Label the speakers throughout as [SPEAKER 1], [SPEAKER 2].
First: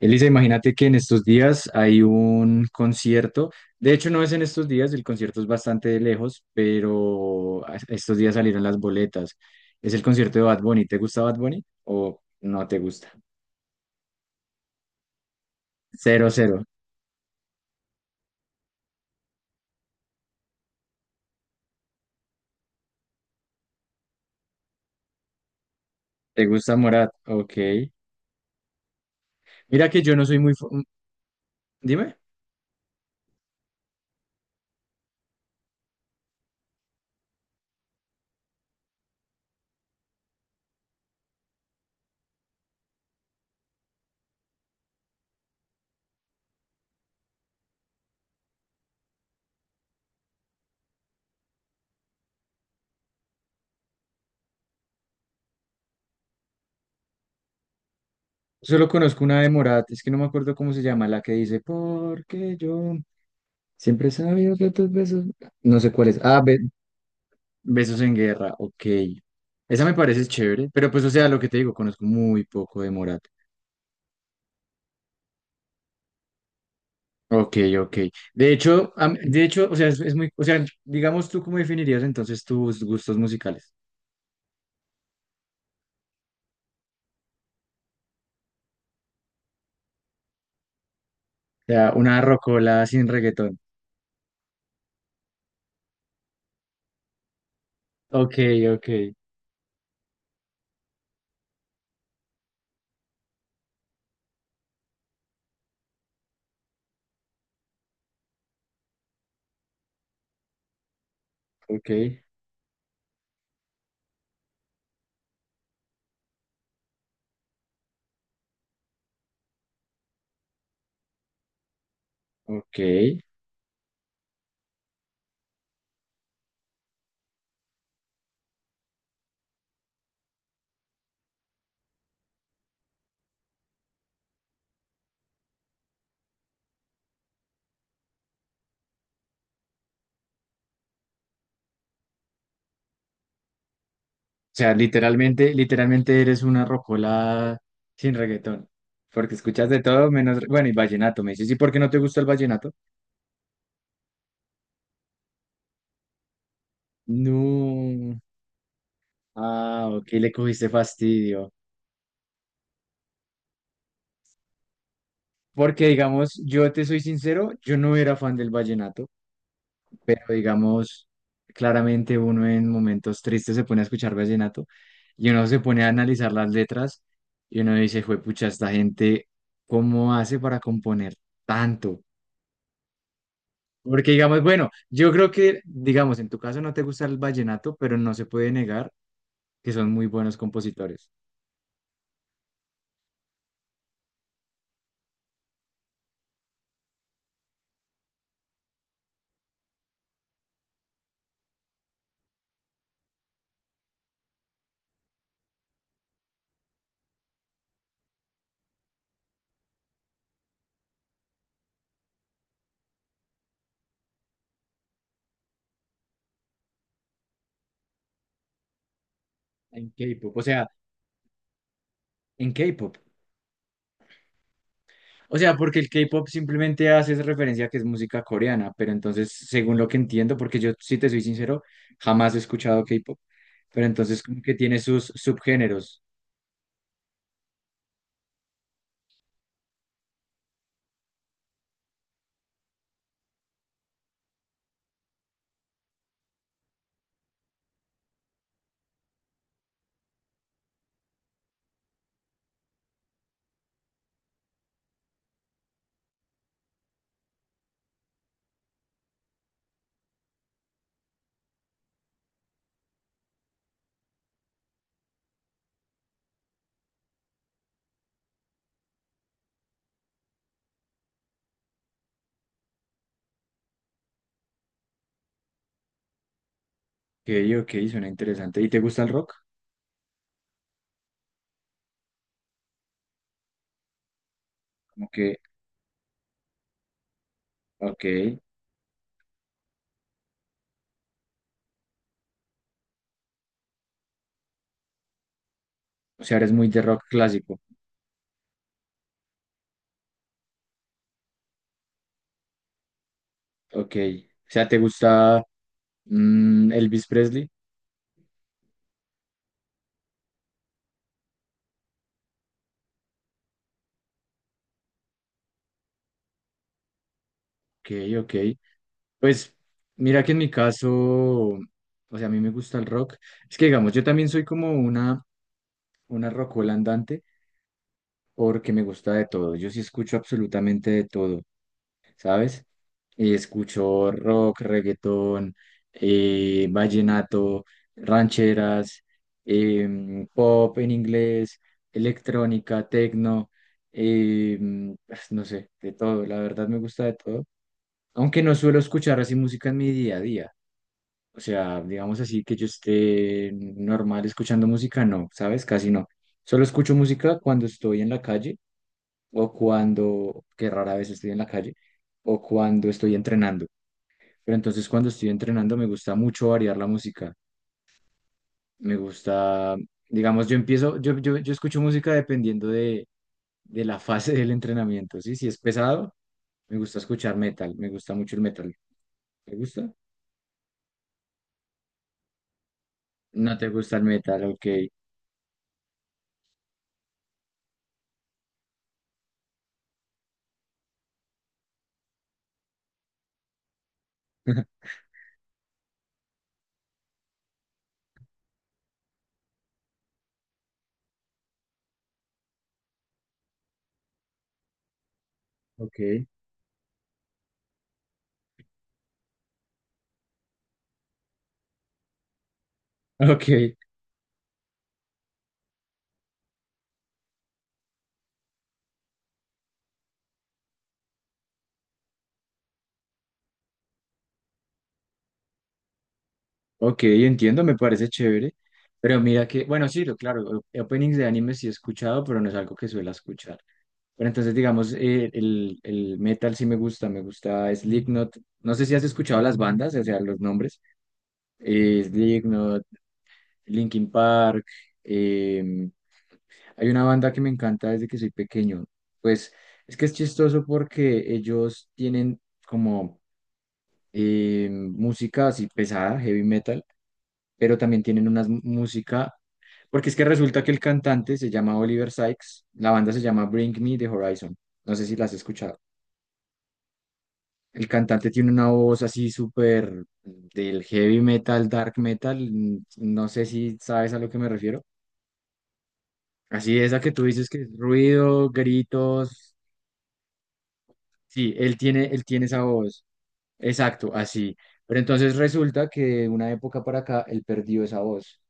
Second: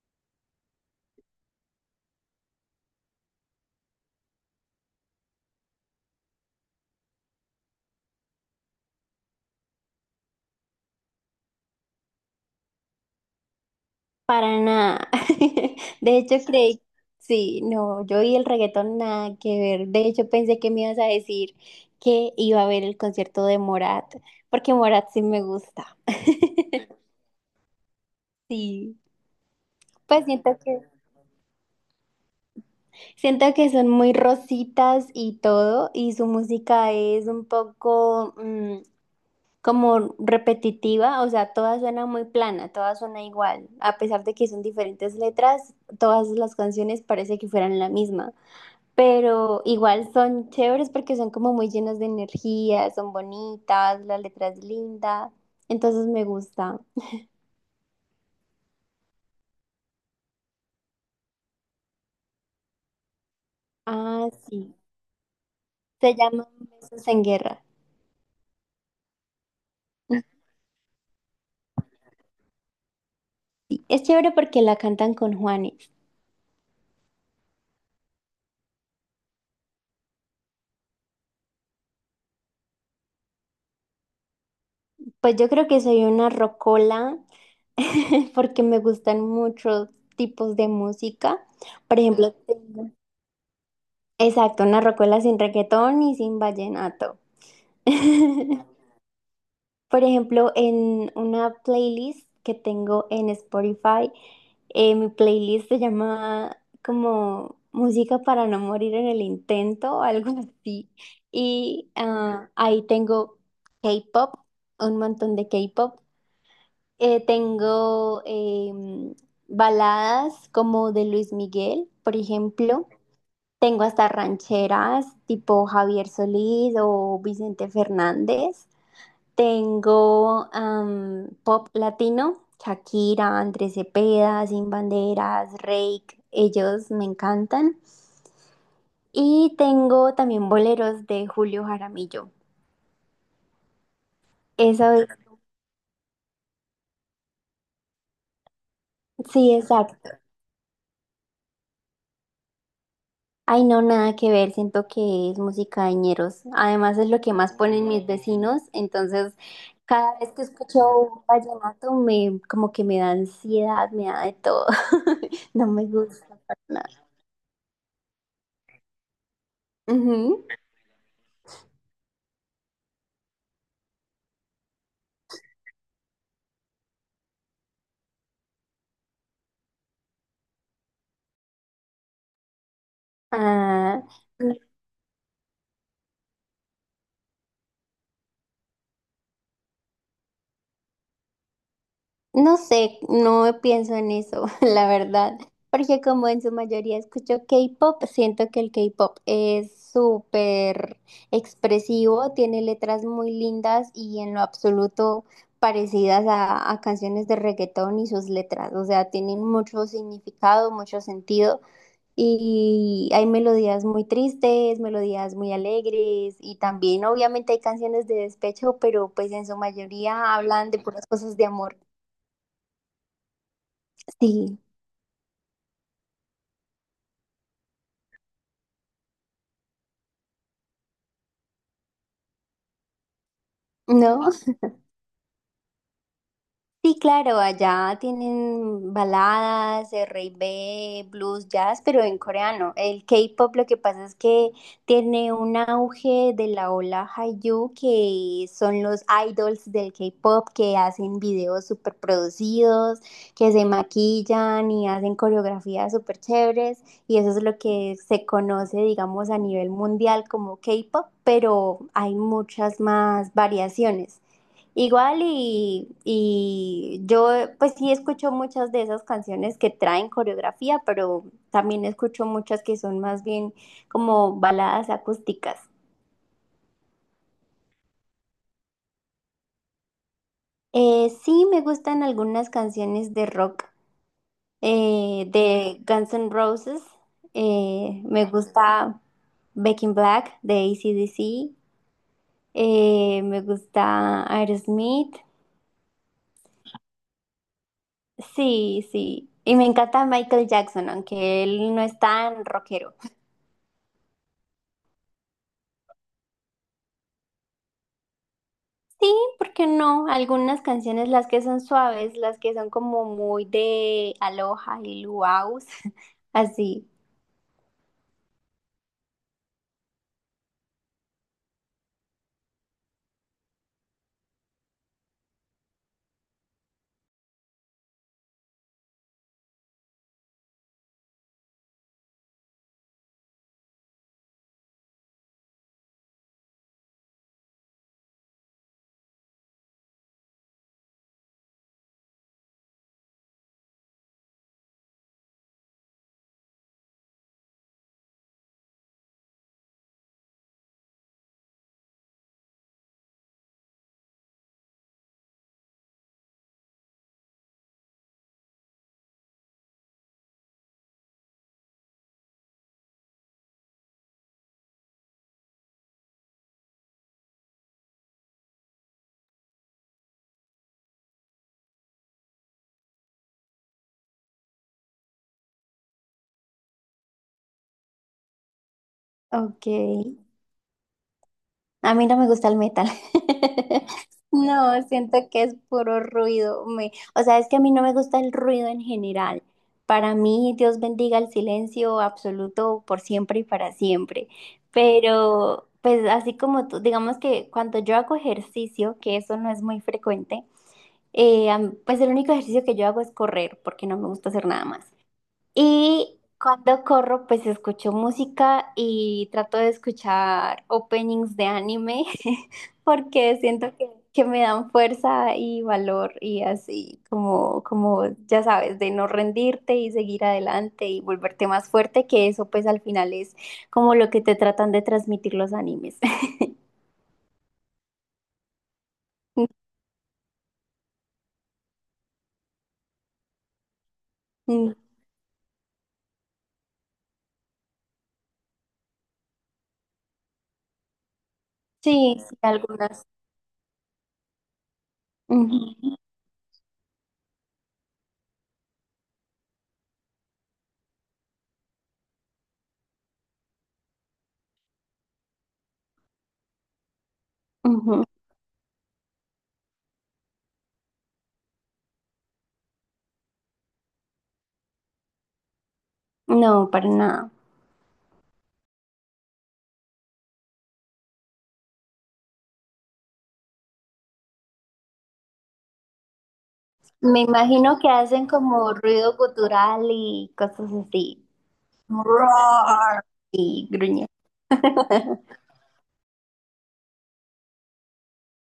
[SPEAKER 1] Elisa, imagínate que en estos días hay un concierto. De hecho, no es en estos días, el concierto es bastante de lejos, pero estos días salieron las boletas. Es el concierto de Bad Bunny. ¿Te gusta Bad Bunny o no te gusta?
[SPEAKER 2] Para nada. De
[SPEAKER 1] Cero,
[SPEAKER 2] hecho,
[SPEAKER 1] cero.
[SPEAKER 2] creí, sí, no, yo y el reggaetón nada que ver. De hecho, pensé que me ibas a decir que iba a ver el concierto de Morat, porque Morat sí me gusta.
[SPEAKER 1] ¿Te gusta Morat? Ok.
[SPEAKER 2] Sí,
[SPEAKER 1] Mira que yo no
[SPEAKER 2] pues
[SPEAKER 1] soy muy...
[SPEAKER 2] siento
[SPEAKER 1] fu-
[SPEAKER 2] que,
[SPEAKER 1] Dime.
[SPEAKER 2] siento que son muy rositas y todo, y su música es un poco como repetitiva, o sea, todas suena muy plana, todas suena igual, a pesar de que son diferentes letras, todas las canciones parece que fueran la misma. Pero igual son chéveres porque son como muy llenas de energía, son bonitas, la letra es linda, entonces me gusta.
[SPEAKER 1] Solo conozco una de Morat. Es que no me acuerdo cómo se llama, la que dice, porque yo siempre he
[SPEAKER 2] Ah,
[SPEAKER 1] sabido que
[SPEAKER 2] sí,
[SPEAKER 1] tus besos. No sé cuál
[SPEAKER 2] se
[SPEAKER 1] es. Ah,
[SPEAKER 2] llama Besos en Guerra.
[SPEAKER 1] Besos en Guerra, ok. Esa me parece chévere, pero pues, o sea, lo que te digo, conozco muy poco de Morat.
[SPEAKER 2] Sí, es chévere porque la cantan con Juanes.
[SPEAKER 1] Ok, ok. De hecho, o sea, es muy, o sea, digamos, ¿tú cómo definirías entonces tus gustos musicales?
[SPEAKER 2] Pues yo creo que soy una rocola porque me gustan muchos tipos de música.
[SPEAKER 1] O sea,
[SPEAKER 2] Por
[SPEAKER 1] una
[SPEAKER 2] ejemplo,
[SPEAKER 1] rocola sin reggaetón.
[SPEAKER 2] exacto, una rocola sin reggaetón y sin vallenato.
[SPEAKER 1] Ok, ok,
[SPEAKER 2] Por ejemplo, en una playlist que tengo en Spotify. Mi playlist se llama como Música para no morir en el intento o algo así. Y
[SPEAKER 1] ok,
[SPEAKER 2] ahí tengo K-pop, un montón de K-pop. Tengo baladas como de Luis Miguel, por
[SPEAKER 1] ok.
[SPEAKER 2] ejemplo. Tengo hasta rancheras tipo Javier Solís o Vicente Fernández. Tengo pop latino, Shakira, Andrés Cepeda, Sin Banderas, Reik, ellos me encantan. Y tengo también boleros de Julio Jaramillo.
[SPEAKER 1] O sea,
[SPEAKER 2] Eso es,
[SPEAKER 1] literalmente, literalmente eres una rocola sin reggaetón, porque
[SPEAKER 2] sí,
[SPEAKER 1] escuchas de
[SPEAKER 2] exacto.
[SPEAKER 1] todo menos, bueno, y vallenato, me dices, ¿y por qué no te gusta el vallenato?
[SPEAKER 2] Ay, no, nada que ver, siento que es música de ñeros. Además es lo que más ponen mis
[SPEAKER 1] No.
[SPEAKER 2] vecinos, entonces
[SPEAKER 1] Ah, ok,
[SPEAKER 2] cada
[SPEAKER 1] le
[SPEAKER 2] vez que
[SPEAKER 1] cogiste
[SPEAKER 2] escucho un
[SPEAKER 1] fastidio.
[SPEAKER 2] vallenato me como que me da ansiedad, me da de todo. No me
[SPEAKER 1] Porque,
[SPEAKER 2] gusta
[SPEAKER 1] digamos,
[SPEAKER 2] para
[SPEAKER 1] yo te soy
[SPEAKER 2] nada.
[SPEAKER 1] sincero, yo no era fan del vallenato, pero,
[SPEAKER 2] Ujú.
[SPEAKER 1] digamos, claramente uno en momentos tristes se pone a escuchar vallenato y uno se pone a analizar las letras y uno dice, juepucha, esta gente, ¿cómo hace para componer tanto?
[SPEAKER 2] Ah,
[SPEAKER 1] Porque, digamos, bueno, yo creo que, digamos, en tu caso no te gusta el vallenato, pero no se puede negar que son muy buenos compositores
[SPEAKER 2] no sé, no pienso en eso, la verdad, porque como en su mayoría escucho K-pop, siento que el K-pop es súper expresivo, tiene letras muy lindas y en lo absoluto parecidas a canciones de reggaetón y sus letras, o sea, tienen mucho significado, mucho sentido y hay melodías muy tristes, melodías muy alegres y también obviamente hay canciones de despecho, pero pues en su
[SPEAKER 1] en
[SPEAKER 2] mayoría
[SPEAKER 1] K-pop, o
[SPEAKER 2] hablan
[SPEAKER 1] sea,
[SPEAKER 2] de puras cosas de amor.
[SPEAKER 1] en K-pop.
[SPEAKER 2] Sí.
[SPEAKER 1] O sea, porque el K-pop simplemente hace esa referencia a que es música coreana, pero entonces, según lo que entiendo, porque yo, si te soy sincero, jamás he escuchado K-pop, pero entonces
[SPEAKER 2] No,
[SPEAKER 1] como que tiene sus subgéneros,
[SPEAKER 2] sí, claro, allá tienen baladas, R&B, blues, jazz, pero en coreano. El K-pop lo que pasa es que tiene un auge de la ola Hallyu, que son los idols del K-pop que hacen videos súper producidos, que se maquillan y hacen coreografías súper chéveres, y eso es lo que se conoce, digamos, a nivel mundial como K-pop, pero hay muchas más variaciones. Igual y yo pues sí escucho muchas de esas canciones que traen coreografía, pero también escucho muchas que son más bien como baladas acústicas.
[SPEAKER 1] que ok, ok, suena interesante. ¿Y te gusta el rock?
[SPEAKER 2] Sí me gustan algunas canciones de rock
[SPEAKER 1] Como que,
[SPEAKER 2] de Guns N' Roses. eh,
[SPEAKER 1] ok,
[SPEAKER 2] me gusta Back in Black de AC/DC. Me gusta Aerosmith.
[SPEAKER 1] o sea, eres muy de rock clásico,
[SPEAKER 2] Sí, sí. Y me encanta Michael Jackson, aunque él no es tan rockero.
[SPEAKER 1] ok. O sea, ¿te gusta Elvis Presley?
[SPEAKER 2] Sí, ¿porque no? Algunas canciones, las que son suaves, las que son como muy de aloha y luau, así.
[SPEAKER 1] Ok, ok. Pues mira que en mi caso, o sea, a mí me gusta el rock. Es que digamos, yo también soy como una rockola andante. Porque me gusta de todo. Yo sí escucho absolutamente de todo, ¿sabes? Escucho rock, reggaetón, vallenato, rancheras, pop en inglés, electrónica, tecno, em, no sé, de todo. La verdad me gusta de todo aunque no suelo escuchar así música en mi día a día. O sea, digamos así que yo esté normal escuchando música, no, ¿sabes? Casi no. Solo escucho música cuando estoy en la calle o cuando, que rara vez estoy en la calle, o cuando estoy entrenando. Pero entonces cuando estoy entrenando me gusta mucho variar la música. Me gusta, digamos, yo empiezo, yo escucho música dependiendo de la fase del entrenamiento, ¿sí? Si es pesado, me gusta escuchar metal, me gusta mucho el metal. ¿Te
[SPEAKER 2] Ok.
[SPEAKER 1] gusta?
[SPEAKER 2] A mí no me gusta el metal.
[SPEAKER 1] No te gusta el metal, ok.
[SPEAKER 2] No, siento que es puro ruido. Me, o sea, es que a mí no me gusta el ruido en general. Para mí, Dios bendiga el silencio absoluto por siempre y para siempre. Pero, pues así como tú, digamos que cuando yo hago ejercicio, que eso no es muy frecuente, pues el único ejercicio que yo hago es correr, porque no me gusta hacer nada más.
[SPEAKER 1] Ok,
[SPEAKER 2] Y cuando corro, pues escucho música y trato de escuchar openings de anime, porque
[SPEAKER 1] ok,
[SPEAKER 2] siento que me dan fuerza y valor y así como, como, ya sabes, de no rendirte y seguir adelante y volverte más fuerte, que eso pues al final es como lo que te tratan de transmitir los animes.
[SPEAKER 1] ok, entiendo, me parece chévere. Pero mira que, bueno, sí, lo claro, openings de anime sí he escuchado, pero no es algo que suela escuchar. Pero entonces,
[SPEAKER 2] Mm,
[SPEAKER 1] digamos, el metal sí me gusta Slipknot. No sé si has escuchado las bandas, o sea, los nombres.
[SPEAKER 2] sí, sí,
[SPEAKER 1] Slipknot,
[SPEAKER 2] algunas.
[SPEAKER 1] Linkin Park.
[SPEAKER 2] Ujú,
[SPEAKER 1] em, Hay una banda que me encanta desde que soy pequeño. Pues es que es chistoso porque ellos tienen como música así pesada, heavy metal, pero también
[SPEAKER 2] ujú.
[SPEAKER 1] tienen una música, porque es que resulta que el cantante se llama Oliver Sykes, la banda se llama Bring Me the Horizon. No sé si las has escuchado.
[SPEAKER 2] No, para nada.
[SPEAKER 1] El cantante tiene una voz así súper del heavy metal, dark metal. No sé si sabes a lo que me refiero. Así esa que
[SPEAKER 2] Me
[SPEAKER 1] tú dices que es
[SPEAKER 2] imagino que hacen
[SPEAKER 1] ruido,
[SPEAKER 2] como ruido
[SPEAKER 1] gritos.
[SPEAKER 2] gutural y cosas así.
[SPEAKER 1] Sí, él tiene esa
[SPEAKER 2] Roar
[SPEAKER 1] voz.
[SPEAKER 2] y gruñe.
[SPEAKER 1] Exacto, así. Pero entonces resulta que de una época para acá él perdió esa voz.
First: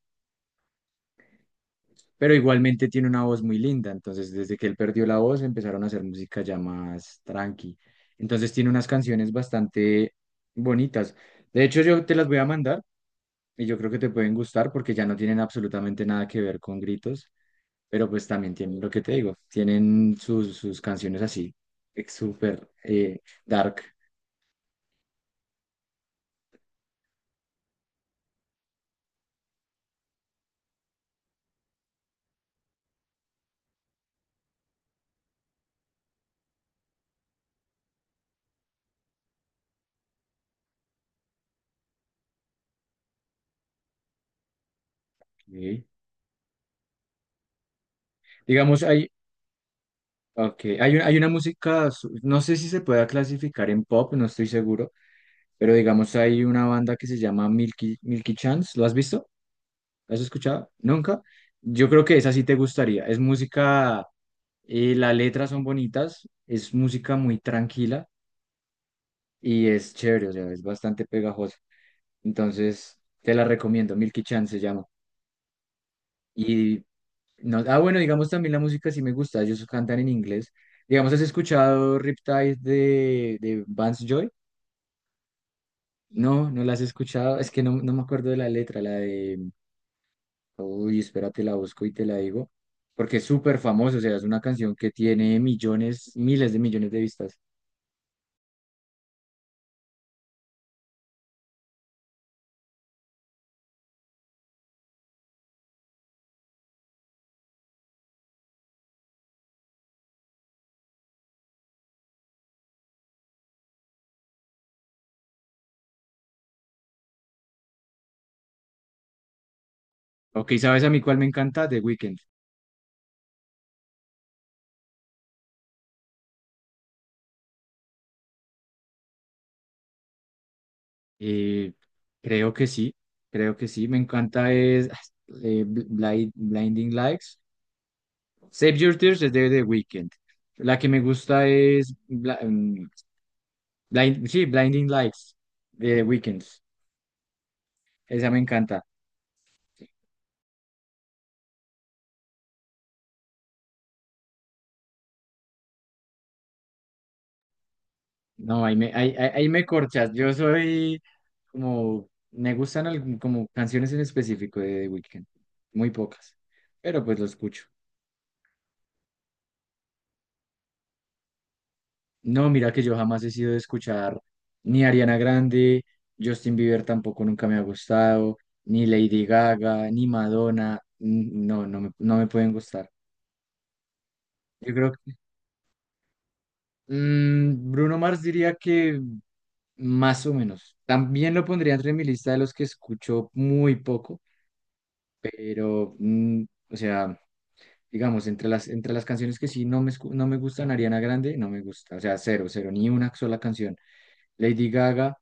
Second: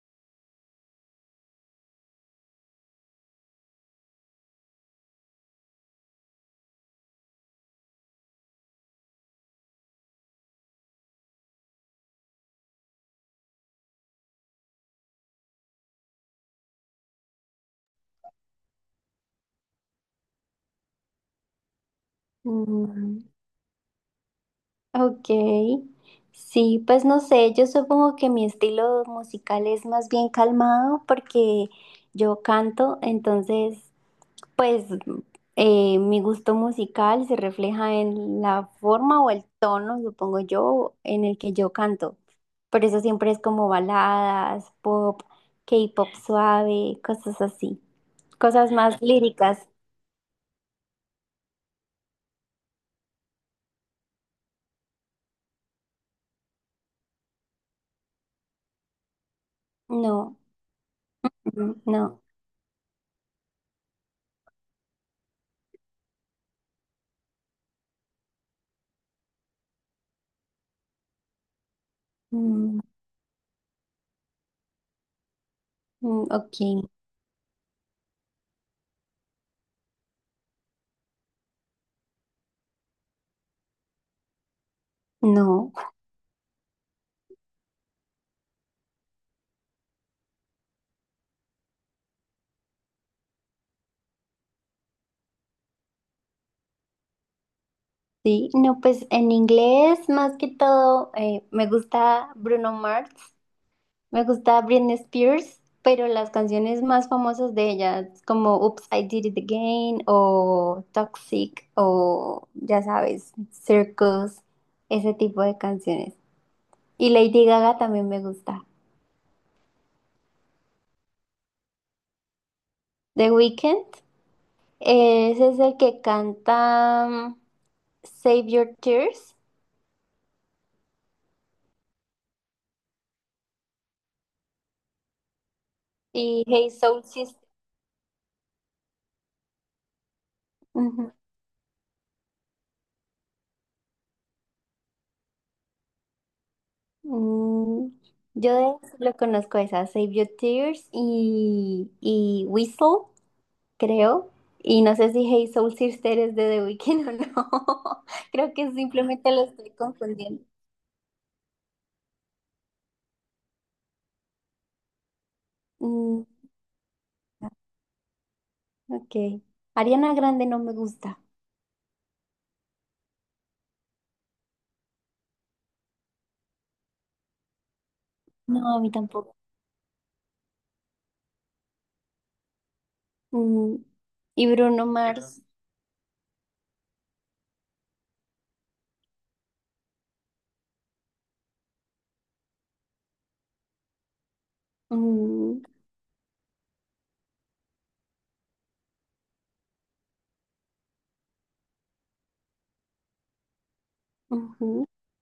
[SPEAKER 1] Pero igualmente tiene una voz muy linda. Entonces, desde que él perdió la voz, empezaron a hacer música ya más tranqui. Entonces tiene unas canciones bastante bonitas. De hecho, yo te las voy a mandar y yo creo que te pueden gustar porque ya no tienen absolutamente nada que ver con gritos. Pero pues también tienen lo que te digo, tienen sus canciones así, súper
[SPEAKER 2] Mm,
[SPEAKER 1] dark.
[SPEAKER 2] ok. Sí, pues no sé, yo supongo que mi estilo musical es más bien calmado porque yo canto, entonces pues mi gusto musical se refleja en la forma o el tono, supongo yo, en el que yo canto. Por eso siempre es como baladas, pop,
[SPEAKER 1] ¿Sí?
[SPEAKER 2] K-pop suave, cosas así. Cosas
[SPEAKER 1] Digamos,
[SPEAKER 2] más
[SPEAKER 1] hay,
[SPEAKER 2] líricas.
[SPEAKER 1] okay, hay, un- hay una música, no sé si se pueda clasificar en pop, no estoy seguro, pero digamos, hay una banda que se llama Milky Chance, ¿lo has visto? ¿Lo has
[SPEAKER 2] No,
[SPEAKER 1] escuchado? ¿Nunca?
[SPEAKER 2] mm,
[SPEAKER 1] Yo creo que
[SPEAKER 2] no.
[SPEAKER 1] esa sí te gustaría. Es música, las letras son bonitas, es música muy tranquila y es chévere, o sea, es bastante pegajosa.
[SPEAKER 2] Mm,
[SPEAKER 1] Entonces, te la recomiendo, Milky Chance se llama.
[SPEAKER 2] mm, ok,
[SPEAKER 1] Y no, ah, bueno, digamos también la música sí me gusta, ellos cantan en inglés. Digamos, ¿has escuchado Riptide de Vance Joy?
[SPEAKER 2] no.
[SPEAKER 1] No, no la has escuchado, es que no, no me acuerdo de la letra, la de, uy, espérate, la busco y te la digo, porque es súper famosa, o sea, es una canción que tiene millones, miles de millones de vistas.
[SPEAKER 2] Sí, no, pues en inglés más que todo me gusta Bruno Mars. Me gusta Britney Spears, pero las canciones más famosas de ella, como Oops, I Did It Again, o Toxic, o ya sabes, Circus, ese tipo de canciones. Y Lady Gaga también me gusta.
[SPEAKER 1] Ok, ¿sabes a mí cuál me encanta? The Weeknd.
[SPEAKER 2] The Weeknd, ese es el que canta Save Your Tears
[SPEAKER 1] Eh, Creo que sí, creo que sí, me encanta es
[SPEAKER 2] y Hey
[SPEAKER 1] Blinding
[SPEAKER 2] Soul
[SPEAKER 1] Lights.
[SPEAKER 2] Sister.
[SPEAKER 1] Save Your Tears es de The Weeknd. La que me
[SPEAKER 2] Ujú.
[SPEAKER 1] gusta es sí, Blinding Lights de The Weeknd.
[SPEAKER 2] Mm,
[SPEAKER 1] Esa me
[SPEAKER 2] Yo
[SPEAKER 1] encanta.
[SPEAKER 2] de- lo conozco esa, Save Your Tears y Whistle. Creo. Y no sé si Hey Soul Sister es de The Weeknd o no. Creo
[SPEAKER 1] No,
[SPEAKER 2] que simplemente lo
[SPEAKER 1] ahí me
[SPEAKER 2] estoy
[SPEAKER 1] corchas.
[SPEAKER 2] confundiendo.
[SPEAKER 1] Me gustan como canciones en específico de The Weeknd. Muy
[SPEAKER 2] Mm,
[SPEAKER 1] pocas, pero pues lo escucho.
[SPEAKER 2] ok. Ariana Grande no me gusta.
[SPEAKER 1] No, mira que yo jamás he sido de escuchar ni Ariana Grande, Justin Bieber tampoco nunca me ha gustado,
[SPEAKER 2] No, a
[SPEAKER 1] ni
[SPEAKER 2] mí
[SPEAKER 1] Lady
[SPEAKER 2] tampoco.
[SPEAKER 1] Gaga, ni Madonna. No, no me pueden gustar.
[SPEAKER 2] Mm, y
[SPEAKER 1] Yo
[SPEAKER 2] Bruno
[SPEAKER 1] creo
[SPEAKER 2] Mars.
[SPEAKER 1] Bruno Mars diría que más o menos. También lo pondría entre mi lista de los que escucho muy poco,
[SPEAKER 2] Mm,
[SPEAKER 1] pero, o sea, digamos, entre las, canciones que sí no me gustan, Ariana Grande, no me gusta, o sea, cero, cero, ni una sola canción. Lady
[SPEAKER 2] ujú,
[SPEAKER 1] Gaga,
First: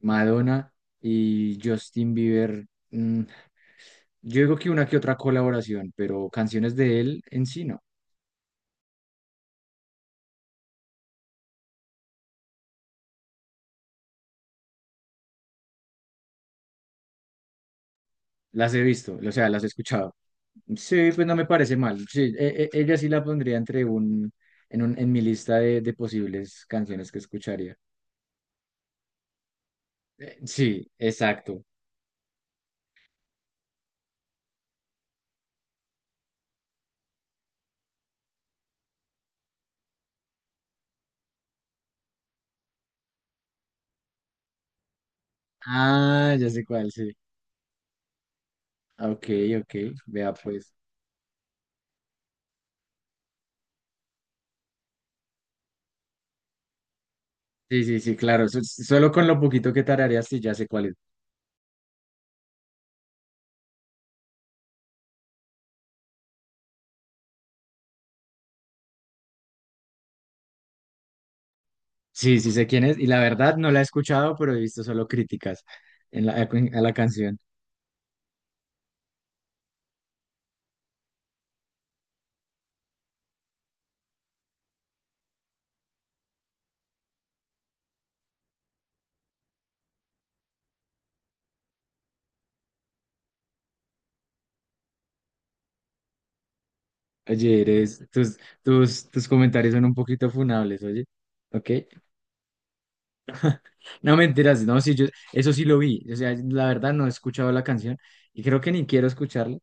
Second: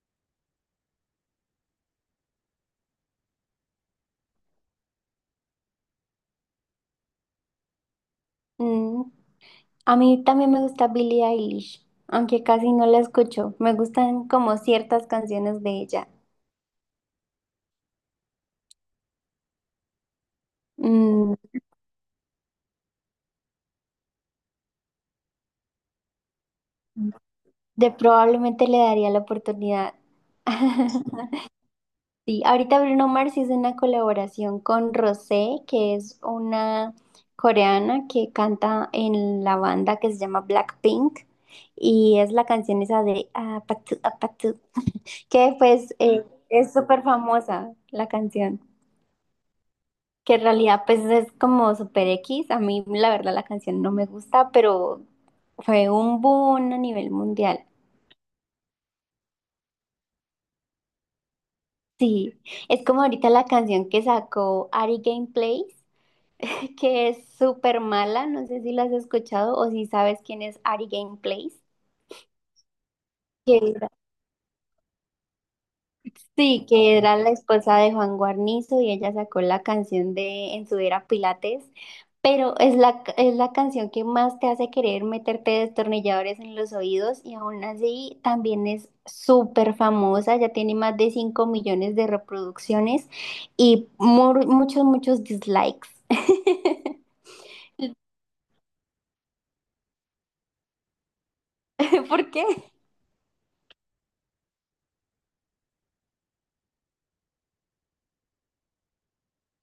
[SPEAKER 1] Madonna y Justin Bieber, yo digo que una que otra colaboración, pero canciones de él en sí no.
[SPEAKER 2] mm. A mí también me gusta Billie Eilish, aunque casi no la escucho. Me gustan como ciertas canciones de ella.
[SPEAKER 1] Las he visto, o sea, las he escuchado. Sí, pues
[SPEAKER 2] Mm,
[SPEAKER 1] no me parece mal. Sí, ella sí la pondría entre un, en mi lista de posibles canciones que escucharía.
[SPEAKER 2] de probablemente le daría la oportunidad.
[SPEAKER 1] Sí, exacto.
[SPEAKER 2] Sí, ahorita Bruno Mars hizo una colaboración con Rosé, que es una coreana que canta en la banda que se llama Blackpink y es la canción esa de Apatu Apatu, que pues
[SPEAKER 1] Ah, ya sé
[SPEAKER 2] es
[SPEAKER 1] cuál,
[SPEAKER 2] súper
[SPEAKER 1] sí.
[SPEAKER 2] famosa la canción,
[SPEAKER 1] Ok, ok, vea
[SPEAKER 2] que en
[SPEAKER 1] pues.
[SPEAKER 2] realidad pues es como super X, a mí la verdad la canción no me gusta, pero fue un boom a nivel mundial.
[SPEAKER 1] Sí, sí, sí, claro. Solo con lo poquito que tarareas, sí, ya sé cuál es.
[SPEAKER 2] Sí, es como ahorita la canción que sacó Ari Gameplays que es súper mala, no sé si la has escuchado o si sabes quién es Ari Gameplays,
[SPEAKER 1] Sí, sí sé quién es. Y la
[SPEAKER 2] que
[SPEAKER 1] verdad no la he
[SPEAKER 2] era-
[SPEAKER 1] escuchado, pero he visto solo críticas en la,
[SPEAKER 2] sí,
[SPEAKER 1] a la
[SPEAKER 2] que era la
[SPEAKER 1] canción.
[SPEAKER 2] esposa de Juan Guarnizo y ella sacó la canción de En su era Pilates, pero es la canción que más te hace querer meterte destornilladores en los oídos y aún así también es súper famosa, ya tiene más de 5 millones de reproducciones y mu muchos, muchos dislikes.
[SPEAKER 1] Oye, tus comentarios son un poquito funables, oye. Ok.
[SPEAKER 2] ¿Por qué?
[SPEAKER 1] No mentiras, no, sí, yo eso sí lo vi. O sea, la verdad no he escuchado la canción y creo que ni quiero escucharla.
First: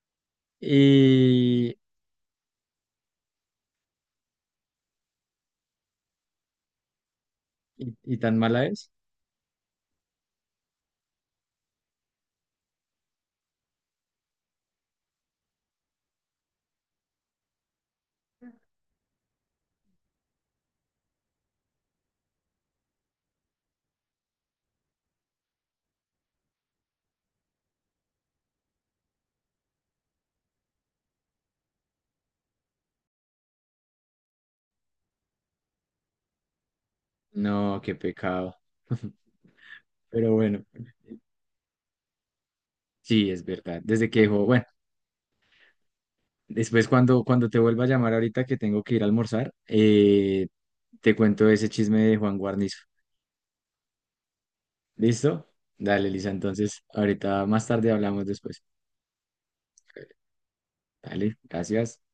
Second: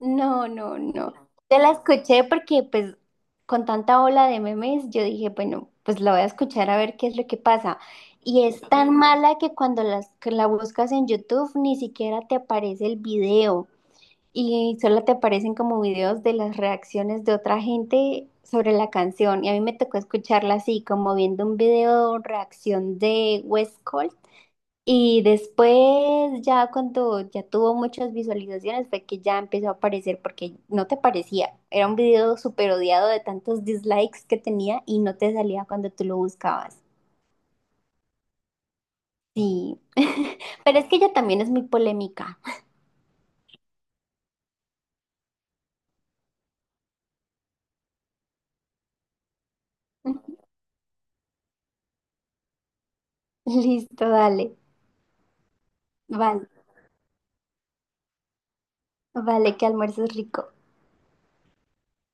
[SPEAKER 2] No, no, no. Te la
[SPEAKER 1] Y,
[SPEAKER 2] escuché porque pues con tanta ola de memes yo dije, bueno, pues la voy a escuchar a ver qué es lo que pasa.
[SPEAKER 1] y, y tan
[SPEAKER 2] Y es
[SPEAKER 1] mala es.
[SPEAKER 2] tan mala que cuando que la buscas en YouTube ni siquiera te aparece el video y solo te aparecen como videos de las reacciones de otra gente sobre la canción. Y a mí me tocó escucharla así, como viendo un video reacción de West y después ya cuando ya tuvo muchas visualizaciones fue que ya empezó a aparecer porque no te parecía. Era un video súper odiado de tantos dislikes que tenía y no te salía cuando tú lo buscabas.
[SPEAKER 1] No, qué pecado.
[SPEAKER 2] Sí,
[SPEAKER 1] Pero bueno,
[SPEAKER 2] pero es que ella también es muy polémica.
[SPEAKER 1] sí, es verdad. Desde que dejó, bueno, después cuando te vuelva a llamar ahorita que tengo que ir a almorzar, te cuento ese chisme de Juan Guarnizo.
[SPEAKER 2] Listo, dale.
[SPEAKER 1] ¿Listo? Dale, Lisa.
[SPEAKER 2] Vale,
[SPEAKER 1] Entonces, ahorita más tarde hablamos después.
[SPEAKER 2] vale, que almuerces rico.
[SPEAKER 1] Dale, gracias.